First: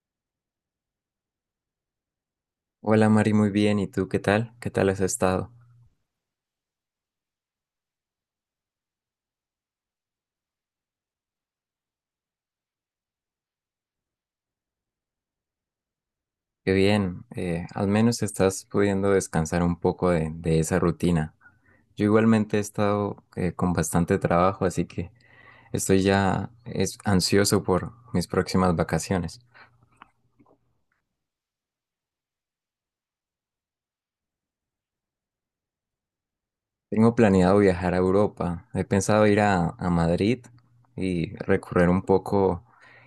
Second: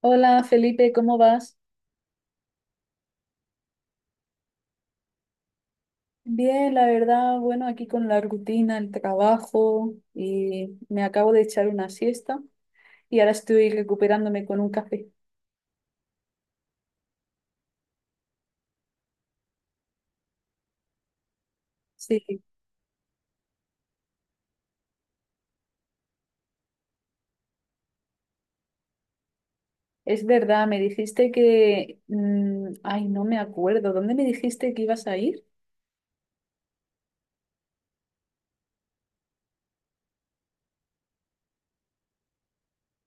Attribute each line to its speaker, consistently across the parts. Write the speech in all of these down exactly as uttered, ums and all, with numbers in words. Speaker 1: Hola Felipe, ¿cómo vas?
Speaker 2: Hola Mari, muy bien. ¿Y tú qué tal? ¿Qué tal has estado?
Speaker 1: Bien, la verdad, bueno, aquí con la rutina, el trabajo y me acabo de echar una siesta y ahora estoy recuperándome con un café.
Speaker 2: Qué bien. Eh, al menos estás pudiendo descansar un poco de, de esa rutina. Yo
Speaker 1: Sí,
Speaker 2: igualmente he estado eh, con bastante trabajo, así que estoy ya es, ansioso por mis próximas vacaciones.
Speaker 1: es verdad, me dijiste que... mm, ay, no me acuerdo, ¿dónde me dijiste que ibas a ir?
Speaker 2: Tengo planeado viajar a Europa. He pensado ir a, a Madrid y recorrer un poco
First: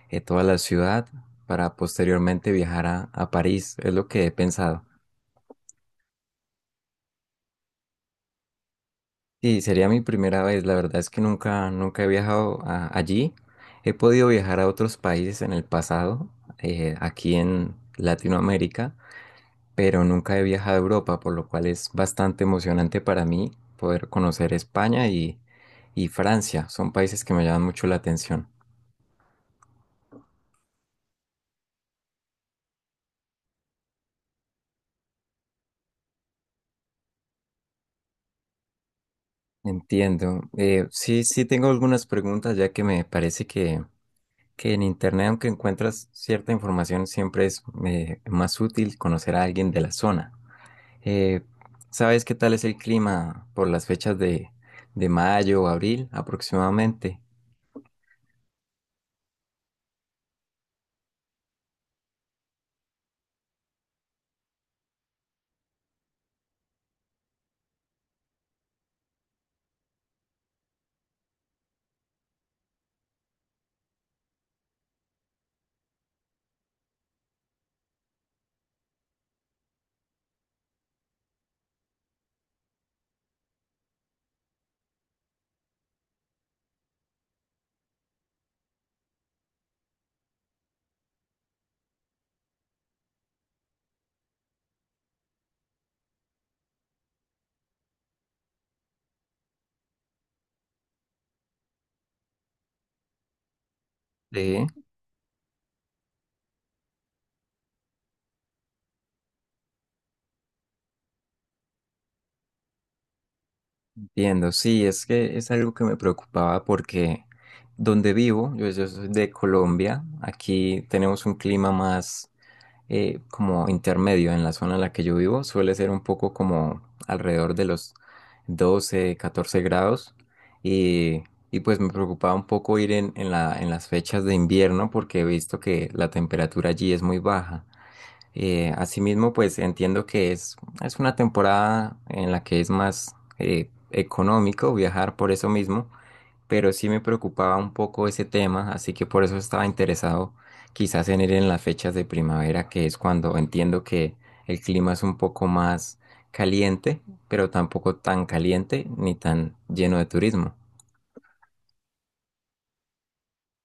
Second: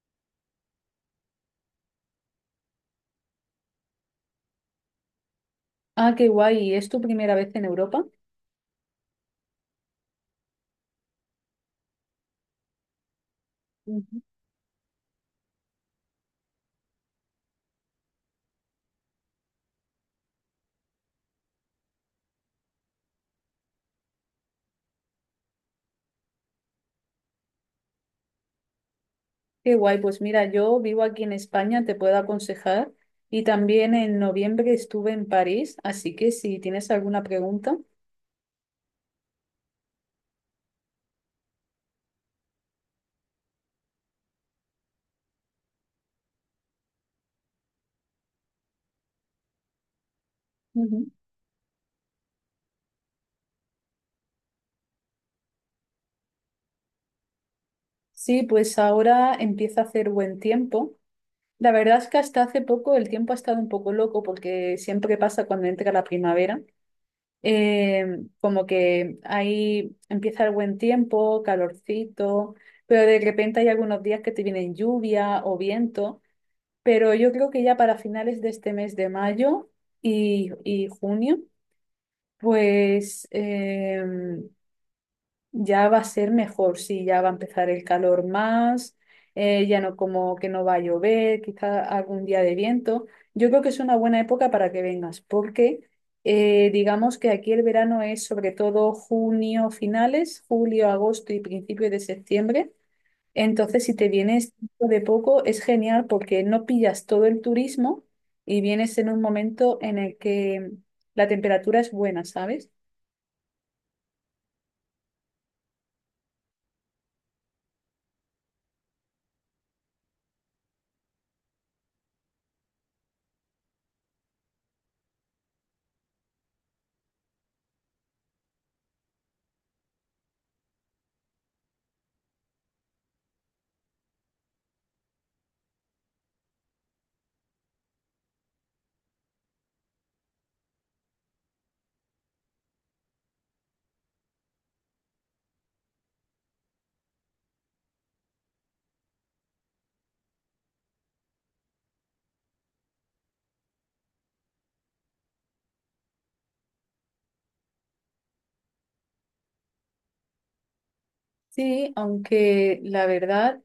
Speaker 2: eh, toda la ciudad para posteriormente viajar a, a París. Es lo que he pensado.
Speaker 1: Ah, qué guay, ¿es tu primera vez en Europa?
Speaker 2: Sí, sería mi primera vez. La verdad es que nunca, nunca he viajado a- allí. He
Speaker 1: Ujú.
Speaker 2: podido viajar a otros países en el pasado, eh, aquí en Latinoamérica, pero nunca he viajado a Europa, por lo cual es bastante emocionante para mí poder conocer España y, y Francia. Son países que me llaman mucho la atención.
Speaker 1: Qué guay, pues mira, yo vivo aquí en España, te puedo aconsejar y también en noviembre estuve en París, así que si tienes alguna pregunta.
Speaker 2: Entiendo. Eh, sí, sí tengo algunas preguntas, ya que me parece que, que en Internet, aunque encuentras cierta información, siempre es eh, más útil conocer a alguien de la zona.
Speaker 1: Ujú.
Speaker 2: Eh, ¿Sabes qué tal es el clima por las fechas de, de mayo o abril aproximadamente?
Speaker 1: Sí, pues ahora empieza a hacer buen tiempo. La verdad es que hasta hace poco el tiempo ha estado un poco loco porque siempre pasa cuando entra la primavera. Eh, Como que ahí empieza el buen tiempo, calorcito, pero de repente hay algunos días que te vienen lluvia o viento. Pero yo creo que ya para finales de este mes de mayo y, y junio, pues em, ya va a ser mejor, sí, ya va a empezar el calor más, eh, ya no como que no va a llover, quizá algún día de viento. Yo creo que es una buena época para que vengas, porque eh, digamos que aquí el verano es sobre todo junio finales, julio, agosto y principio de septiembre. Entonces, si te vienes
Speaker 2: Sí,
Speaker 1: dentro de poco, es genial porque no pillas todo el turismo y vienes en un momento en el que la temperatura es buena, ¿sabes?
Speaker 2: entiendo. Sí, es que es algo que me preocupaba porque donde vivo, yo, yo soy de Colombia, aquí tenemos un clima más, eh, como intermedio en la zona en la que yo vivo. Suele ser un poco como alrededor de los doce catorce grados. Y, y pues me preocupaba un poco ir en, en la- en las fechas de invierno porque he visto que la temperatura allí es muy baja. Eh, asimismo, pues entiendo que es, es una temporada en la que es más eh, económico viajar por eso mismo, pero sí me preocupaba un poco ese tema, así que por eso estaba interesado quizás en ir en las fechas de primavera, que es cuando entiendo que el clima es un poco más caliente, pero tampoco tan caliente ni tan lleno de turismo.
Speaker 1: Sí, aunque la verdad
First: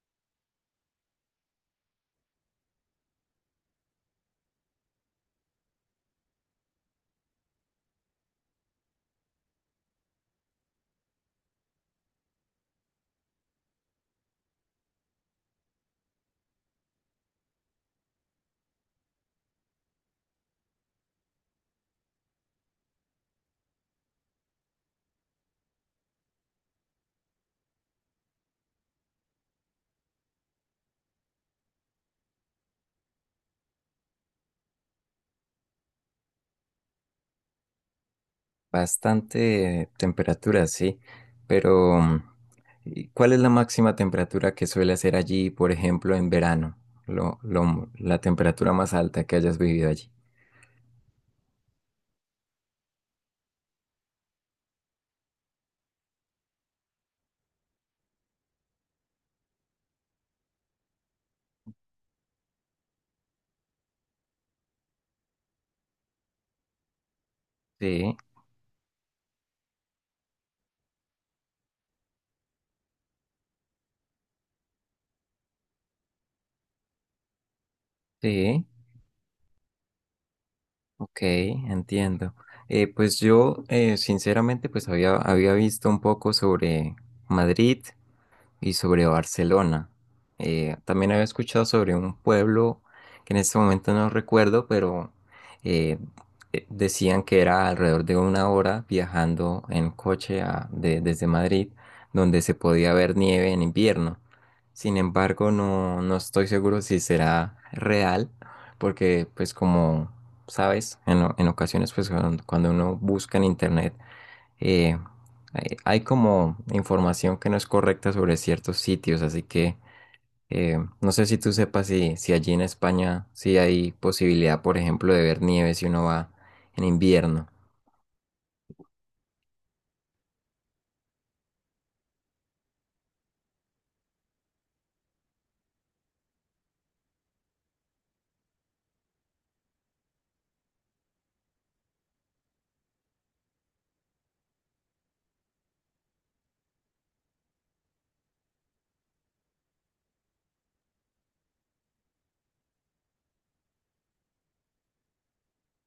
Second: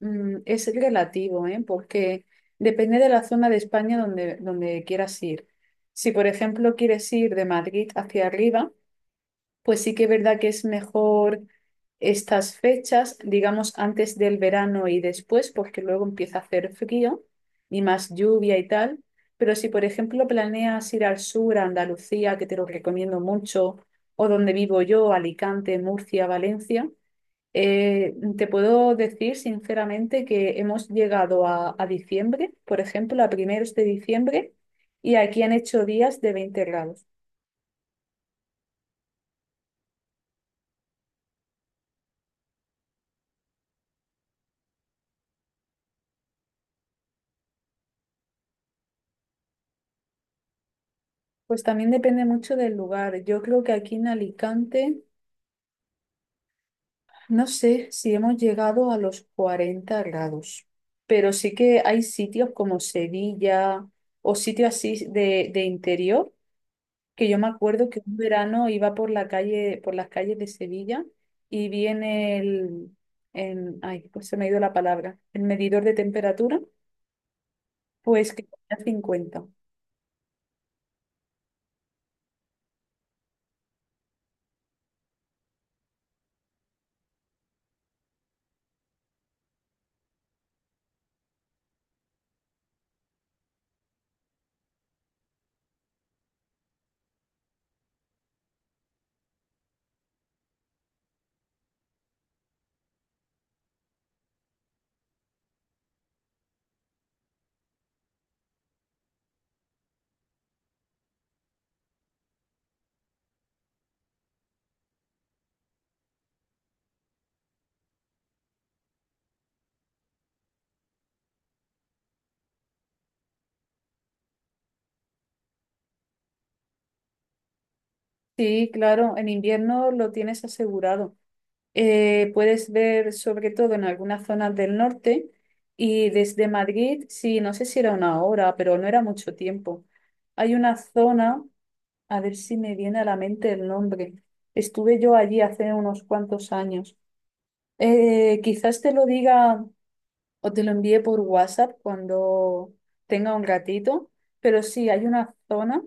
Speaker 1: mm, es relativo, ¿eh? Porque depende de la zona de España donde, donde quieras ir. Si, por ejemplo, quieres ir de Madrid hacia arriba, pues sí que es verdad que es mejor estas fechas, digamos, antes del verano y después, porque luego empieza a hacer frío y más lluvia y tal. Pero si, por ejemplo, planeas ir al sur, a Andalucía, que te lo recomiendo mucho, o donde vivo yo, Alicante, Murcia, Valencia, eh, te puedo decir sinceramente que hemos llegado a, a diciembre, por ejemplo, a primeros de diciembre, y aquí han hecho días de veinte grados.
Speaker 2: Bastante temperatura, sí, pero mm, ¿y ¿cuál es la máxima temperatura que suele hacer allí, por ejemplo, en verano? Lo, lo- la temperatura más alta que hayas vivido allí.
Speaker 1: Pues también depende mucho del lugar. Yo creo que aquí en Alicante, no sé si hemos llegado a los cuarenta grados, pero sí que hay sitios como Sevilla o sitios así de, de interior, que yo me acuerdo que
Speaker 2: Sí,
Speaker 1: un verano iba por la calle, por las calles de Sevilla y vi en el, en, ay, pues se me ha ido la palabra, el medidor de temperatura, pues que
Speaker 2: sí.
Speaker 1: tenía cincuenta.
Speaker 2: Ok, entiendo. Eh, pues yo, eh, sinceramente, pues había, había visto un poco sobre Madrid y sobre Barcelona. Eh, también había escuchado sobre un pueblo que en este momento no recuerdo, pero eh, eh, decían que era alrededor de una hora viajando en coche a- de- desde Madrid, donde se podía ver nieve en invierno. Sin embargo, no, no estoy seguro si será real, porque pues como sabes, en, o- en ocasiones, pues cuando cuando uno busca en internet eh, hay, hay como información que no es correcta sobre ciertos sitios, así que eh, no sé si tú sepas si, si allí en España sí hay posibilidad, por ejemplo, de ver nieve si uno va en invierno.
Speaker 1: Sí, claro, en invierno lo tienes asegurado. Eh, puedes ver sobre todo en algunas zonas del norte y desde Madrid, sí, no sé si era una hora, pero no era mucho tiempo. Hay una zona, a ver si me viene a la mente el nombre. Estuve yo allí hace unos cuantos años. Eh, quizás te lo diga o te lo envíe por WhatsApp cuando tenga un ratito, pero sí, hay una zona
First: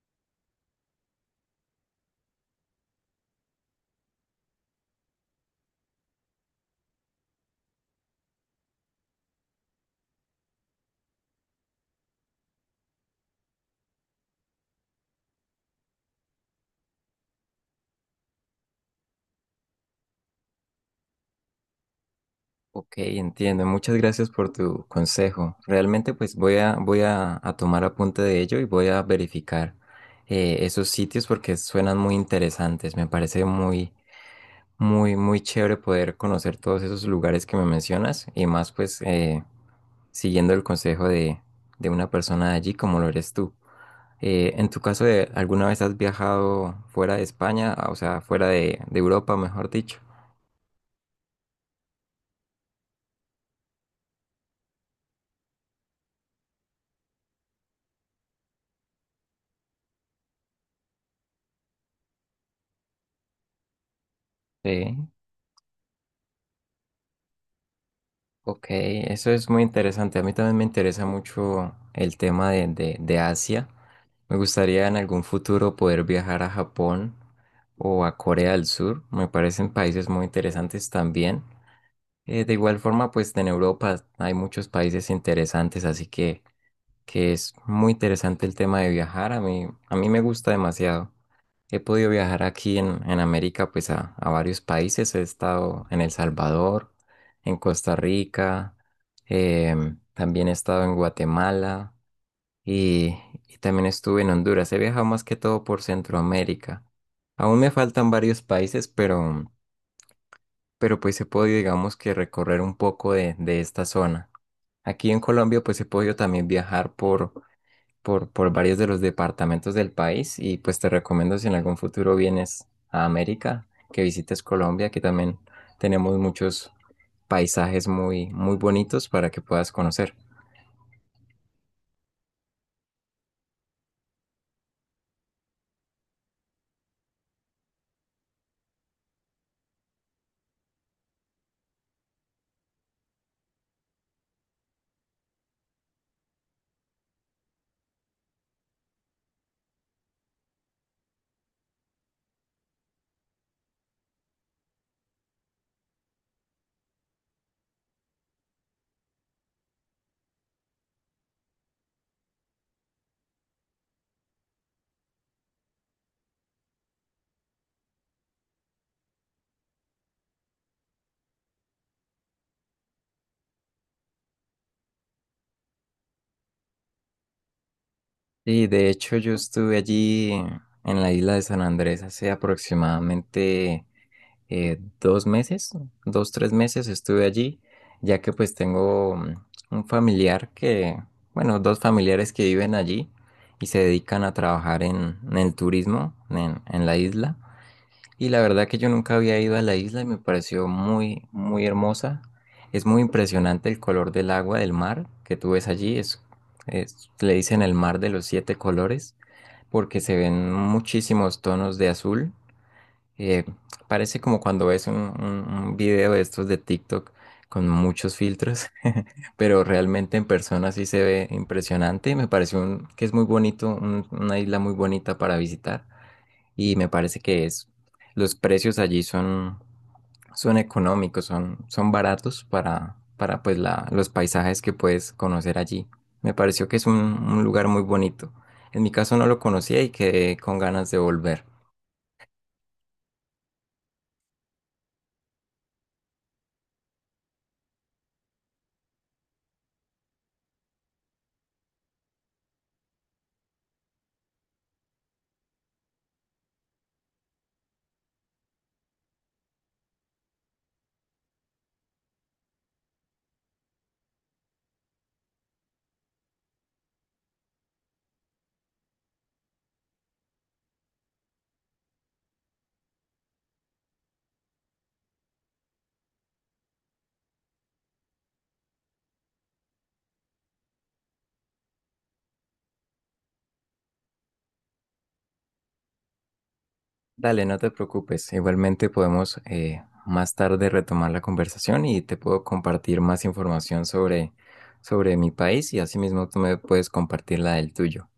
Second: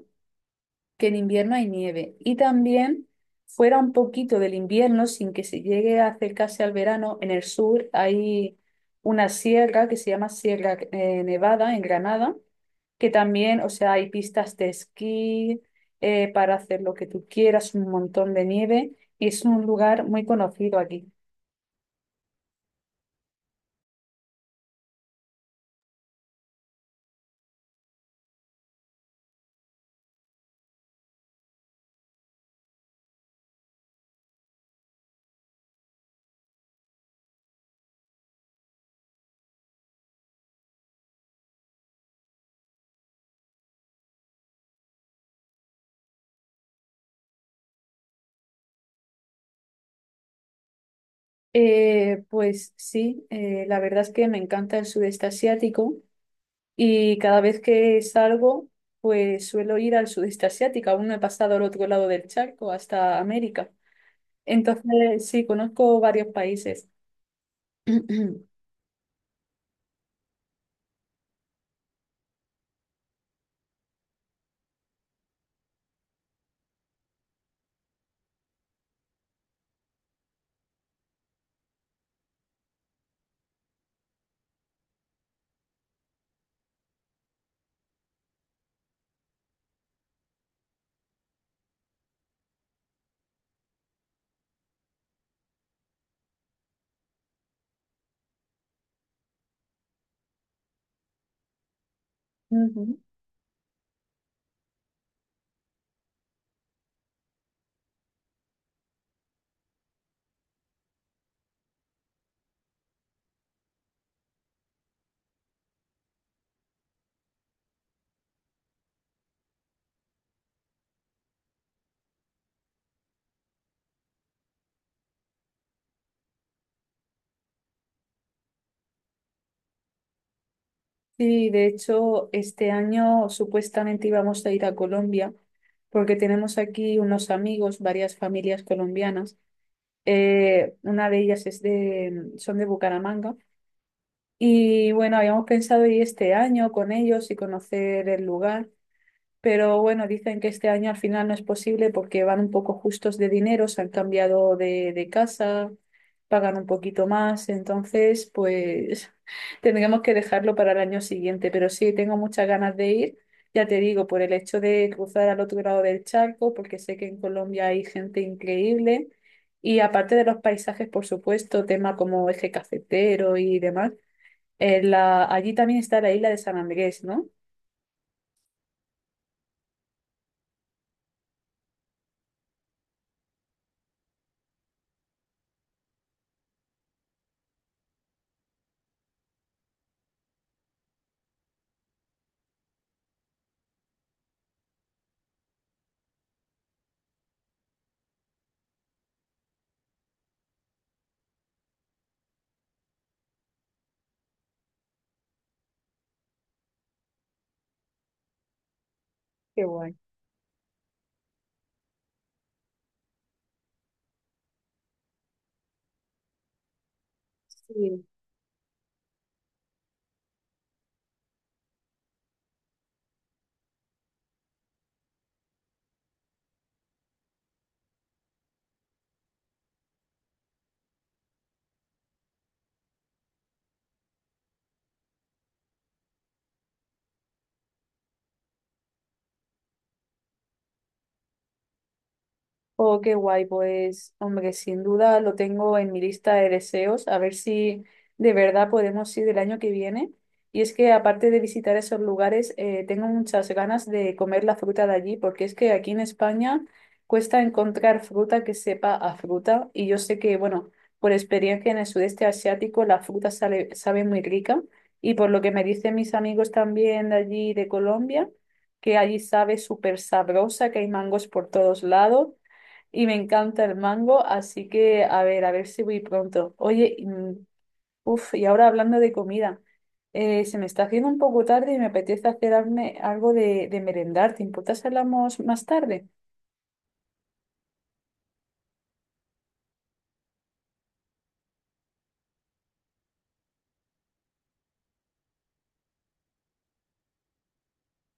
Speaker 1: que en invierno hay nieve y también fuera un poquito del invierno sin que se llegue a acercarse al verano, en el sur hay una sierra que se llama Sierra eh, Nevada, en Granada, que también, o sea, hay pistas de esquí eh, para hacer lo que tú quieras, un montón de nieve, y es un lugar muy conocido aquí.
Speaker 2: Ok, entiendo. Muchas gracias por tu consejo. Realmente pues voy a, voy a, a tomar apunte de ello y voy a verificar eh, esos sitios porque suenan muy interesantes. Me parece muy Muy, muy chévere poder conocer todos esos lugares que me mencionas y más pues eh, siguiendo el consejo de, de una persona de allí como lo eres tú. Eh, en tu caso, de, ¿alguna vez has viajado fuera de España, ah, o sea, fuera de, de Europa, mejor dicho?
Speaker 1: Eh, pues sí, eh, la verdad es que me encanta el sudeste asiático y cada vez que salgo, pues suelo ir al sudeste asiático. Aún no he pasado al otro lado del charco, hasta América.
Speaker 2: Sí,
Speaker 1: Entonces, sí, conozco varios países.
Speaker 2: ok, eso es muy interesante. A mí también me interesa mucho el tema de, de, de Asia. Me gustaría en algún futuro poder viajar a Japón o a Corea del Sur. Me parecen países muy interesantes también. Eh, de igual forma, pues en Europa hay muchos países interesantes, así que, que es muy interesante el tema de viajar. A mí, a mí me gusta demasiado. He podido viajar aquí en, en América, pues a, a varios países. He estado en El Salvador, en Costa Rica, em, también he estado en Guatemala
Speaker 1: Ujú.
Speaker 2: y, y también estuve en Honduras. He viajado más que todo por Centroamérica. Aún me faltan varios países, pero pero pues he podido, digamos, que recorrer un poco de, de esta zona. Aquí en Colombia pues he podido también viajar por, por, por varios de los departamentos del país y pues te recomiendo, si en algún futuro vienes a América, que visites Colombia, que también tenemos muchos paisajes muy, muy bonitos para que puedas conocer.
Speaker 1: Sí, de hecho, este año supuestamente íbamos a ir a Colombia porque tenemos aquí unos amigos, varias familias colombianas. Eh, una de ellas es de, son de Bucaramanga. Y bueno, habíamos pensado ir este año con ellos y conocer el lugar, pero bueno, dicen que este año al final no es posible porque van un poco justos de dinero, se han cambiado de, de casa, pagan un poquito más, entonces pues tendremos que dejarlo para el año siguiente, pero sí, tengo muchas ganas de ir, ya te digo, por el hecho de cruzar al otro lado del charco, porque sé que en Colombia hay gente increíble. Y aparte de los paisajes, por supuesto, tema como eje cafetero y demás, eh, la- allí también está la isla de San Andrés, ¿no?
Speaker 2: Y de hecho yo estuve allí en la isla de San Andrés hace aproximadamente eh, dos meses, dos, tres meses estuve allí, ya que pues tengo mm, un familiar que, bueno, dos familiares que viven allí y se dedican a trabajar en, en el turismo en, en la isla. Y la verdad que yo nunca había ido a la isla y me pareció muy, muy hermosa. Es muy impresionante el color del agua del mar que tú ves allí. Es, es- le dicen el mar de los siete colores
Speaker 1: Qué guay.
Speaker 2: porque se ven muchísimos tonos de azul eh, parece como cuando ves un, un- un video de estos de TikTok con
Speaker 1: Sí.
Speaker 2: muchos filtros, pero realmente en persona sí se ve impresionante. y Me parece un- que es muy bonito, un- una isla muy bonita para visitar y me parece que es, los precios allí son, son económicos, son, son baratos para, para pues la, los paisajes que puedes conocer allí. Me pareció que es un, un lugar muy bonito. En mi caso no lo conocía y quedé con ganas de volver.
Speaker 1: Oh, qué guay, pues, hombre, sin duda lo tengo en mi lista de deseos, a ver si de verdad podemos ir el año que viene. Y es que aparte de visitar esos lugares, eh, tengo muchas ganas de comer la fruta de allí, porque es que aquí en España cuesta encontrar fruta que sepa a fruta. Y yo sé que, bueno, por experiencia en el sudeste asiático, la fruta sale- sabe muy rica. Y por lo que me dicen mis amigos también de allí, de Colombia, que allí sabe súper sabrosa, que hay mangos por todos lados y me encanta el mango, así que a ver, a ver si voy pronto. Oye, mm, uf, y ahora hablando de comida, eh, se me está haciendo un poco tarde y me apetece hacerme algo de, de merendar. ¿Te importa si hablamos más tarde?
Speaker 2: Dale, no te preocupes. Igualmente podemos eh, más tarde retomar la conversación y te puedo compartir más información sobre, sobre mi país y asimismo tú me puedes compartir la del tuyo.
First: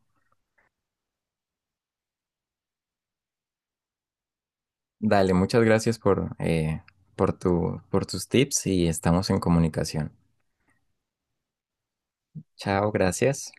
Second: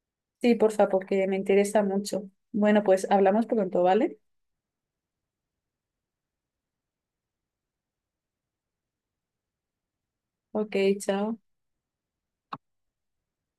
Speaker 1: Sí, porfa, porque me interesa mucho. Bueno, pues hablamos pronto, ¿vale?
Speaker 2: Dale, muchas gracias por, eh, por tu, por tus tips y estamos en comunicación.
Speaker 1: Ok, chao.
Speaker 2: Chao, gracias.